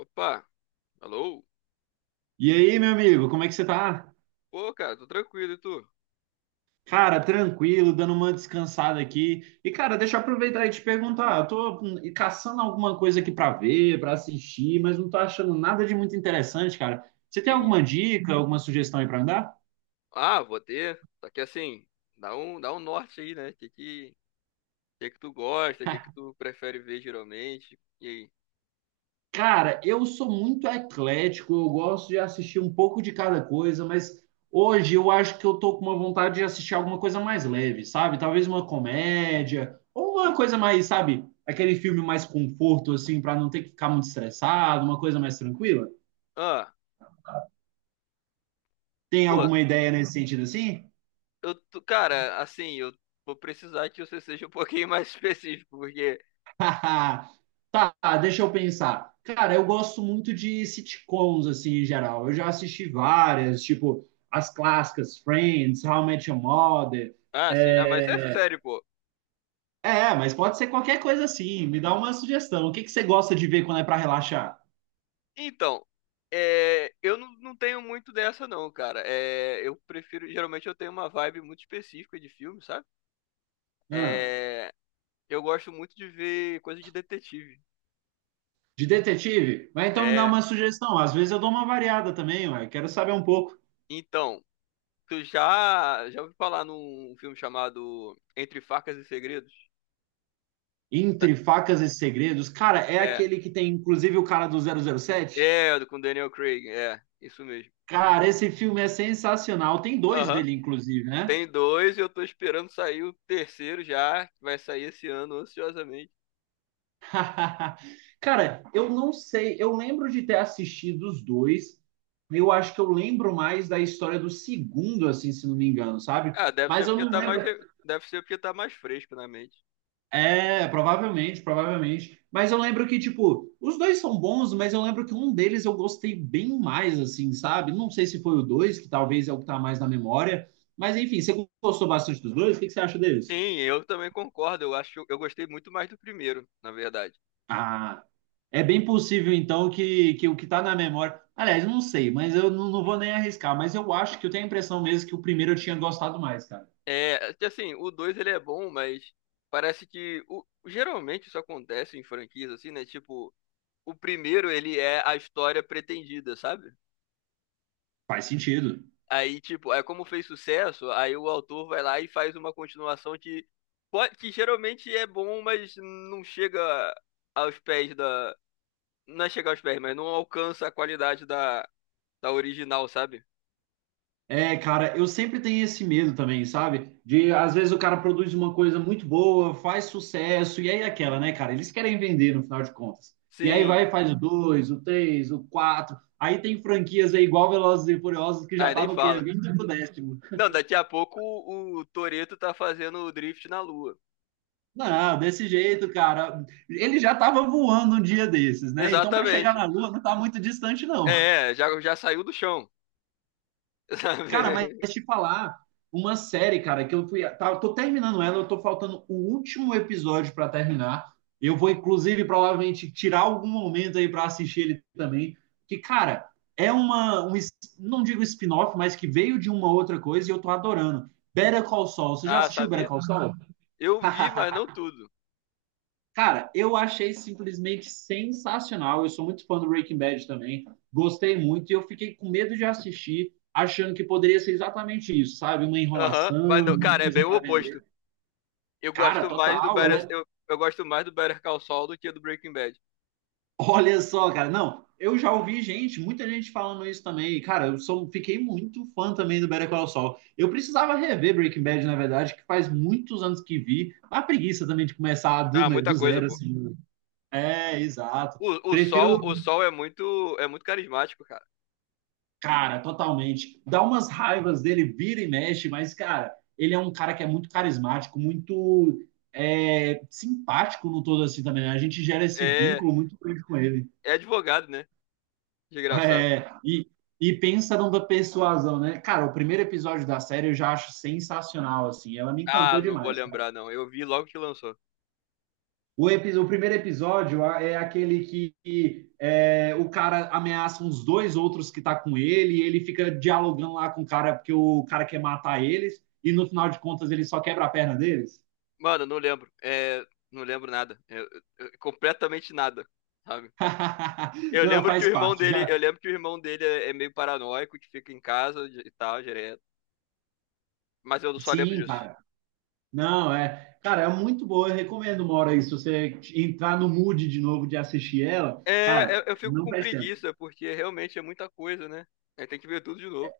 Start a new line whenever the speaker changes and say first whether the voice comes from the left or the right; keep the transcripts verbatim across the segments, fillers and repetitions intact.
left: Opa, alô?
right: E aí, meu amigo, como é que você tá?
left: Pô, cara, tô tranquilo, e tu?
right: Cara, tranquilo, dando uma descansada aqui. E, cara, deixa eu aproveitar e te perguntar. Eu tô hum, caçando alguma coisa aqui pra ver, pra assistir, mas não tô achando nada de muito interessante, cara. Você tem
left: Ih,
right: alguma dica, alguma sugestão aí pra me dar?
left: ah, vou ter. Só que assim, dá um, dá um norte aí, né? O que que, que que tu gosta, o que que tu prefere ver geralmente? E aí?
right: Cara, eu sou muito eclético, eu gosto de assistir um pouco de cada coisa, mas hoje eu acho que eu tô com uma vontade de assistir alguma coisa mais leve, sabe? Talvez uma comédia, ou uma coisa mais, sabe, aquele filme mais conforto, assim, para não ter que ficar muito estressado, uma coisa mais tranquila.
left: Ah,
right: Tem
left: pô,
right: alguma ideia nesse sentido assim?
left: eu, tô- Cara, assim, eu vou precisar que você seja um pouquinho mais específico, porque...
right: Tá, deixa eu pensar. Cara, eu gosto muito de sitcoms, assim, em geral. Eu já assisti várias, tipo, as clássicas, Friends, How I Met Your Mother.
left: Ah, sim, ah, mas
right: É,
left: é sério, pô.
right: é, mas pode ser qualquer coisa assim. Me dá uma sugestão. O que que você gosta de ver quando é pra relaxar?
left: Então, é, eu não, não tenho muito dessa não, cara. É, eu prefiro, geralmente eu tenho uma vibe muito específica de filme, sabe?
right: Ah,
left: É, Eu gosto muito de ver coisa de detetive.
right: de detetive? Mas então me dá
left: É,
right: uma sugestão. Às vezes eu dou uma variada também, ué. Quero saber um pouco.
left: então, tu já já ouviu falar num filme chamado Entre Facas e Segredos?
right: Entre Facas e Segredos. Cara, é
left: É,
right: aquele que tem, inclusive, o cara do zero zero sete?
left: é, com Daniel Craig, é, isso mesmo.
right: Cara, esse filme é sensacional. Tem dois
left: Aham.
right: dele, inclusive, né?
left: Tem dois e eu tô esperando sair o terceiro já, que vai sair esse ano ansiosamente.
right: Cara, eu não sei. Eu lembro de ter assistido os dois. Eu acho que eu lembro mais da história do segundo, assim, se não me engano, sabe?
left: Ah, deve ser
right: Mas eu
left: porque
right: não
left: tá mais
right: lembro.
left: re- deve ser porque tá mais fresco na mente.
right: É, provavelmente, provavelmente. Mas eu lembro que, tipo, os dois são bons, mas eu lembro que um deles eu gostei bem mais, assim, sabe? Não sei se foi o dois, que talvez é o que tá mais na memória. Mas enfim, você gostou bastante dos dois? O que que você acha deles?
left: Sim, eu também concordo. Eu acho, eu gostei muito mais do primeiro, na verdade.
right: Ah, é bem possível então que, que o que está na memória. Aliás, eu não sei, mas eu não, não vou nem arriscar. Mas eu acho que eu tenho a impressão mesmo que o primeiro eu tinha gostado mais, cara.
left: É, que assim, o dois ele é bom, mas parece que o, geralmente isso acontece em franquias assim, né? Tipo, o primeiro ele é a história pretendida, sabe?
right: Faz sentido.
left: Aí, tipo, é como fez sucesso, aí o autor vai lá e faz uma continuação que pode, que geralmente é bom, mas não chega aos pés da, não é chegar aos pés, mas não alcança a qualidade da da original, sabe?
right: É, cara, eu sempre tenho esse medo também, sabe? De às vezes o cara produz uma coisa muito boa, faz sucesso, e aí é aquela, né, cara? Eles querem vender no final de contas. E aí
left: Sim.
right: vai e faz o dois, o três, o quatro. Aí tem franquias aí igual Velozes e Furiosos que já
left: Aí
right: tá
left: nem
right: no quê?
left: fala.
right: vinte décimo.
left: Não, daqui a pouco o, o Toretto tá fazendo o drift na lua.
right: Não, desse jeito, cara. Ele já estava voando um dia desses, né? Então, para chegar
left: Exatamente.
right: na Lua, não tá muito distante, não.
left: É, é, já, já saiu do chão.
right: Cara, mas
left: Sabe?
right: te falar, uma série, cara, que eu fui. Tá, eu tô terminando ela, eu tô faltando o último episódio para terminar. Eu vou, inclusive, provavelmente tirar algum momento aí para assistir ele também. Que, cara, é uma. Um, es- não digo spin-off, mas que veio de uma outra coisa e eu tô adorando. Better Call Saul. Você já
left: Ah,
right: assistiu Better
left: sabia?
right: Call Ah, Saul?
left: Eu vi, mas não tudo.
right: Cara, eu achei simplesmente sensacional. Eu sou muito fã do Breaking Bad também. Gostei muito e eu fiquei com medo de assistir, achando que poderia ser exatamente isso, sabe? Uma
left: Aham, mas
right: enrolação,
left: não,
right: uma
left: cara, é bem
right: coisa
left: o
right: para
left: oposto.
right: vender.
left: Eu
right: Cara,
left: gosto mais do
right: total. Ela
left: Better,
right: é...
left: eu, eu gosto mais do Better Call Saul do que do Breaking Bad.
right: Olha só, cara. Não, eu já ouvi gente, muita gente falando isso também. E, cara, eu sou, fiquei muito fã também do Better Call Saul. Eu precisava rever Breaking Bad, na verdade, que faz muitos anos que vi. A preguiça também de começar do,
left: Ah,
right: né,
left: muita
right: do
left: coisa,
right: zero,
left: pô.
right: assim. É, exato.
left: O, o Sol,
right: Prefiro
left: o Sol é muito, é muito carismático, cara.
right: cara, totalmente. Dá umas raivas dele, vira e mexe, mas, cara, ele é um cara que é muito carismático, muito é, simpático no todo assim também, né? A gente gera esse
left: É,
right: vínculo muito grande com ele.
left: é advogado, né? Desgraçado.
right: É, e, e pensa numa persuasão, né? Cara, o primeiro episódio da série eu já acho sensacional, assim. Ela me
left: Ah,
right: encantou
left: não vou
right: demais.
left: lembrar não. Eu vi logo que lançou.
right: O, epi- o primeiro episódio é aquele que, que, é, o cara ameaça uns dois outros que tá com ele, e ele fica dialogando lá com o cara, porque o cara quer matar eles, e no final de contas ele só quebra a perna deles.
left: Mano, não lembro. É, não lembro nada. É, é, completamente nada, sabe? Eu
right: Não,
left: lembro que o
right: faz
left: irmão
right: parte.
left: dele, eu
right: Já...
left: lembro que o irmão dele é é meio paranoico, que fica em casa e tal, direto. Mas eu só lembro
right: Sim,
left: disso.
right: cara. Não, é. Cara, é muito boa. Eu recomendo uma hora aí. Se você entrar no mood de novo de assistir ela,
left: É,
right: cara,
left: eu, eu fico
right: não
left: com
right: perde tempo.
left: preguiça, porque realmente é muita coisa, né? Aí tem que ver tudo de novo.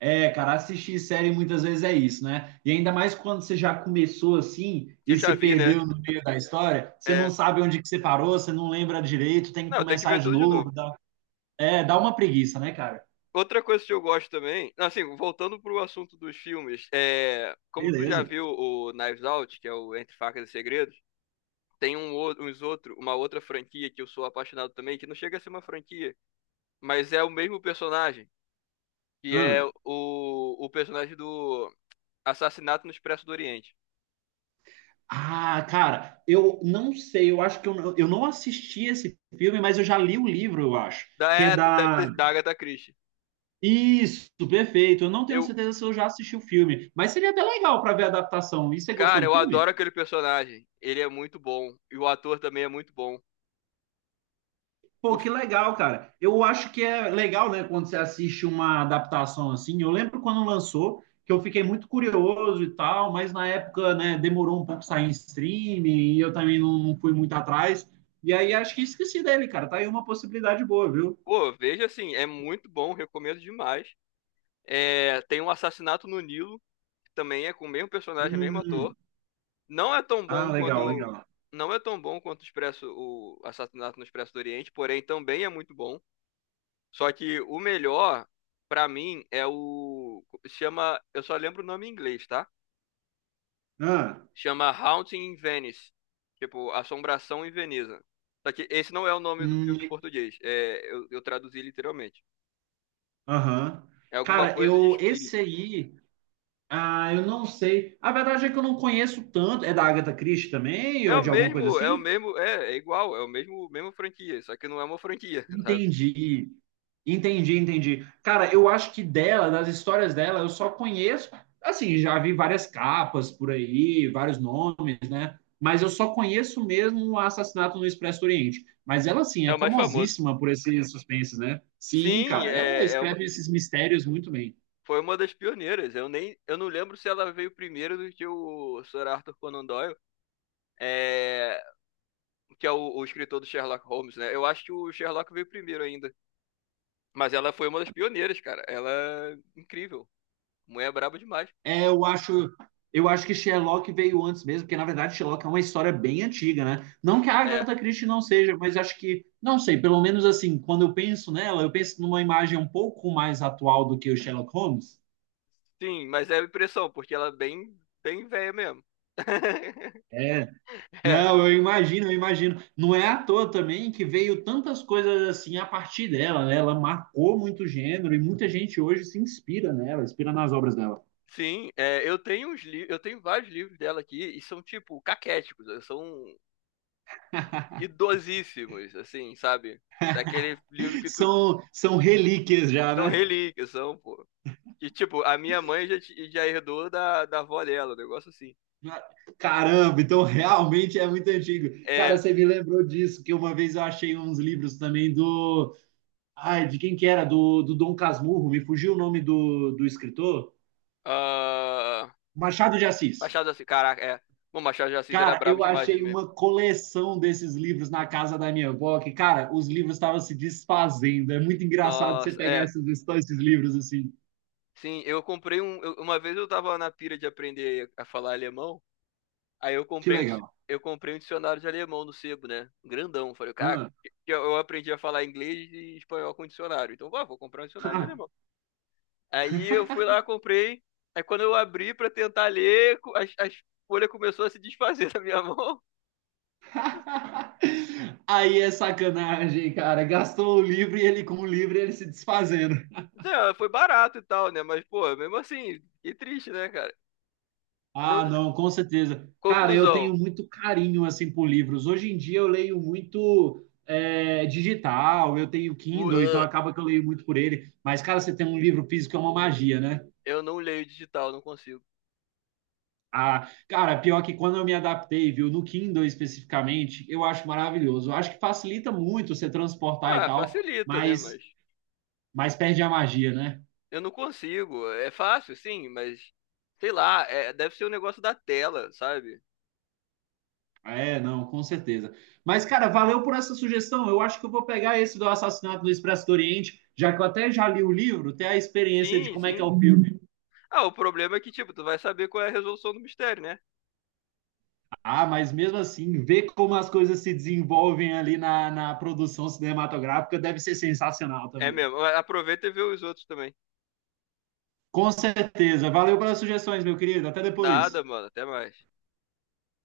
right: É, cara, assistir série muitas vezes é isso, né? E ainda mais quando você já começou assim
left: Que eu
right: e
left: já
right: se
left: vi, né?
right: perdeu no meio da história, você não
left: É.
right: sabe onde que você parou, você não lembra direito, tem que
left: Não, tem que
right: começar
left: ver
right: de
left: tudo de novo.
right: novo. Dá, é, dá uma preguiça, né, cara?
left: Outra coisa que eu gosto também, assim, voltando pro assunto dos filmes, é, como tu já
right: Beleza.
left: viu o Knives Out, que é o Entre Facas e Segredos, tem um, ou- uns outro, uma outra franquia que eu sou apaixonado também, que não chega a ser uma franquia, mas é o mesmo personagem. que é
right: Hum.
left: o, o personagem do Assassinato no Expresso do Oriente.
right: Ah, cara, eu não sei, eu acho que eu, não- eu não assisti esse filme, mas eu já li o livro, eu acho,
left: Da,
right: que é
left: é, tu deve
right: da.
left: ter sido da Agatha Christie.
right: Isso, perfeito. Eu não tenho
left: Eu,
right: certeza se eu já assisti o filme, mas seria até legal para ver a adaptação. E você gostou
left: cara,
right: do
left: eu
right: filme?
left: adoro aquele personagem. Ele é muito bom. E o ator também é muito bom.
right: Pô,
left: O,
right: que
left: fi-
right: legal, cara. Eu acho que é legal, né, quando você assiste uma adaptação assim. Eu lembro quando lançou, que eu fiquei muito curioso e tal, mas na época, né, demorou um pouco sair em streaming e eu também não, não fui muito atrás. E aí acho que esqueci dele, cara. Tá aí uma possibilidade boa, viu?
left: Pô, veja assim, é muito bom, recomendo demais. É, tem um assassinato no Nilo, que também é com o mesmo personagem, mesmo
right: Hum,
left: ator. Não é tão
right: ah,
left: bom
right: legal,
left: quanto.
right: legal.
left: Não é tão bom quanto o Expresso, o Assassinato no Expresso do Oriente, porém também é muito bom. Só que o melhor, pra mim, é o. Chama. Eu só lembro o nome em inglês, tá?
right: Ah,
left: Chama Haunting in Venice. Tipo, Assombração em Veneza. Só que esse não é o nome do filme
right: hum,
left: em português. É, eu, eu traduzi literalmente.
right: aham.
left: É alguma
right: Cara,
left: coisa de
right: eu esse
left: espírito.
right: aí, ah, eu não sei. A verdade é que eu não conheço tanto. É da Agatha Christie também
left: É
right: ou
left: o
right: de alguma coisa
left: mesmo, é o
right: assim?
left: mesmo, é, é igual, é o mesmo, mesmo franquia, só que não é uma franquia, sabe?
right: Entendi. Entendi, entendi. Cara, eu acho que dela, das histórias dela, eu só conheço, assim, já vi várias capas por aí, vários nomes, né? Mas eu só conheço mesmo o Assassinato no Expresso do Oriente. Mas ela, assim,
left: É
right: é
left: o mais famoso.
right: famosíssima por esses suspenses, né? Sim,
left: Sim,
right: cara, ela
left: é, é uma,
right: escreve esses mistérios muito bem.
left: foi uma das pioneiras. Eu nem, eu não lembro se ela veio primeiro do que o Sir Arthur Conan Doyle. É, que é o, o escritor do Sherlock Holmes, né? Eu acho que o Sherlock veio primeiro ainda. Mas ela foi uma das pioneiras, cara. Ela é incrível. Mulher é braba demais.
right: É, eu acho, eu acho que Sherlock veio antes mesmo, porque na verdade Sherlock é uma história bem antiga, né? Não que a
left: É,
right: Agatha Christie não seja, mas acho que, não sei, pelo menos assim, quando eu penso nela, eu penso numa imagem um pouco mais atual do que o Sherlock Holmes.
left: sim, mas é a impressão, porque ela é bem, bem velha mesmo.
right: É, não,
left: É,
right: eu imagino, eu imagino. Não é à toa também que veio tantas coisas assim a partir dela, né? Ela marcou muito o gênero e muita gente hoje se inspira nela, inspira nas obras dela.
left: sim, é, eu tenho uns li- eu tenho vários livros dela aqui e são tipo caquéticos, né? São idosíssimos, assim, sabe? Daquele livro que tu
right: São, são relíquias já,
left: são
right: né?
left: relíquias, são, pô. E tipo, a minha mãe já, ti- já herdou da, da avó dela, um negócio assim.
right: Caramba, então realmente é muito antigo. Cara,
left: É,
right: você me lembrou disso, que uma vez eu achei uns livros também do. Ai, de quem que era? Do, do Dom Casmurro, me fugiu o nome do, do escritor?
left: ah,
right: Machado de Assis.
left: Machado de Assis, caraca, é. Bom, Machado de Assis era
right: Cara,
left: brabo
right: eu
left: demais né,
right: achei
left: mesmo.
right: uma coleção desses livros na casa da minha avó, que, cara, os livros estavam se desfazendo. É muito engraçado você
left: Nossa,
right: pegar
left: é.
right: esses, esses livros assim.
left: Sim, eu comprei um. Eu- uma vez eu tava na pira de aprender a falar alemão, aí eu
right: Que
left: comprei um,
right: legal.
left: dic- eu comprei um dicionário de alemão no sebo, né? Grandão. Falei, caraca,
right: Ah.
left: eu, eu aprendi a falar inglês e espanhol com dicionário. Então, vá, vou comprar um dicionário de alemão. Aí eu fui lá, comprei. Aí quando eu abri pra tentar ler, co- as, as folhas começou a se desfazer da minha mão.
right: Aí é sacanagem, cara. Gastou o livro e ele, com o livro, ele se desfazendo.
left: Então, foi barato e tal, né? Mas, pô, mesmo assim, que triste, né, cara?
right: Ah,
left: Não,
right: não, com certeza. Cara, eu
left: conclusão.
right: tenho muito carinho assim por livros. Hoje em dia eu leio muito é, digital, eu tenho
left: O-
right: Kindle, então
left: ah,
right: acaba que eu leio muito por ele. Mas, cara, você tem um livro físico é uma magia, né?
left: eu não leio digital, não consigo.
right: Ah, cara, pior que quando eu me adaptei, viu, no Kindle especificamente, eu acho maravilhoso. Eu acho que facilita muito você transportar e
left: Ah,
right: tal,
left: facilita, né?
right: mas,
left: Mas
right: mas perde a magia, né?
left: eu não consigo. É fácil, sim, mas sei lá, é- deve ser um negócio da tela, sabe?
right: É, não, com certeza. Mas, cara, valeu por essa sugestão. Eu acho que eu vou pegar esse do Assassinato no Expresso do Oriente, já que eu até já li o livro, ter a experiência de
left: Sim,
right: como é que é
left: sim.
right: o filme.
left: Ah, o problema é que, tipo, tu vai saber qual é a resolução do mistério, né?
right: Ah, mas mesmo assim, ver como as coisas se desenvolvem ali na, na produção cinematográfica deve ser sensacional
left: É
right: também.
left: mesmo. Aproveita e vê os outros também.
right: Com certeza. Valeu pelas sugestões, meu querido. Até
left: Nada,
right: depois.
left: mano. Até mais.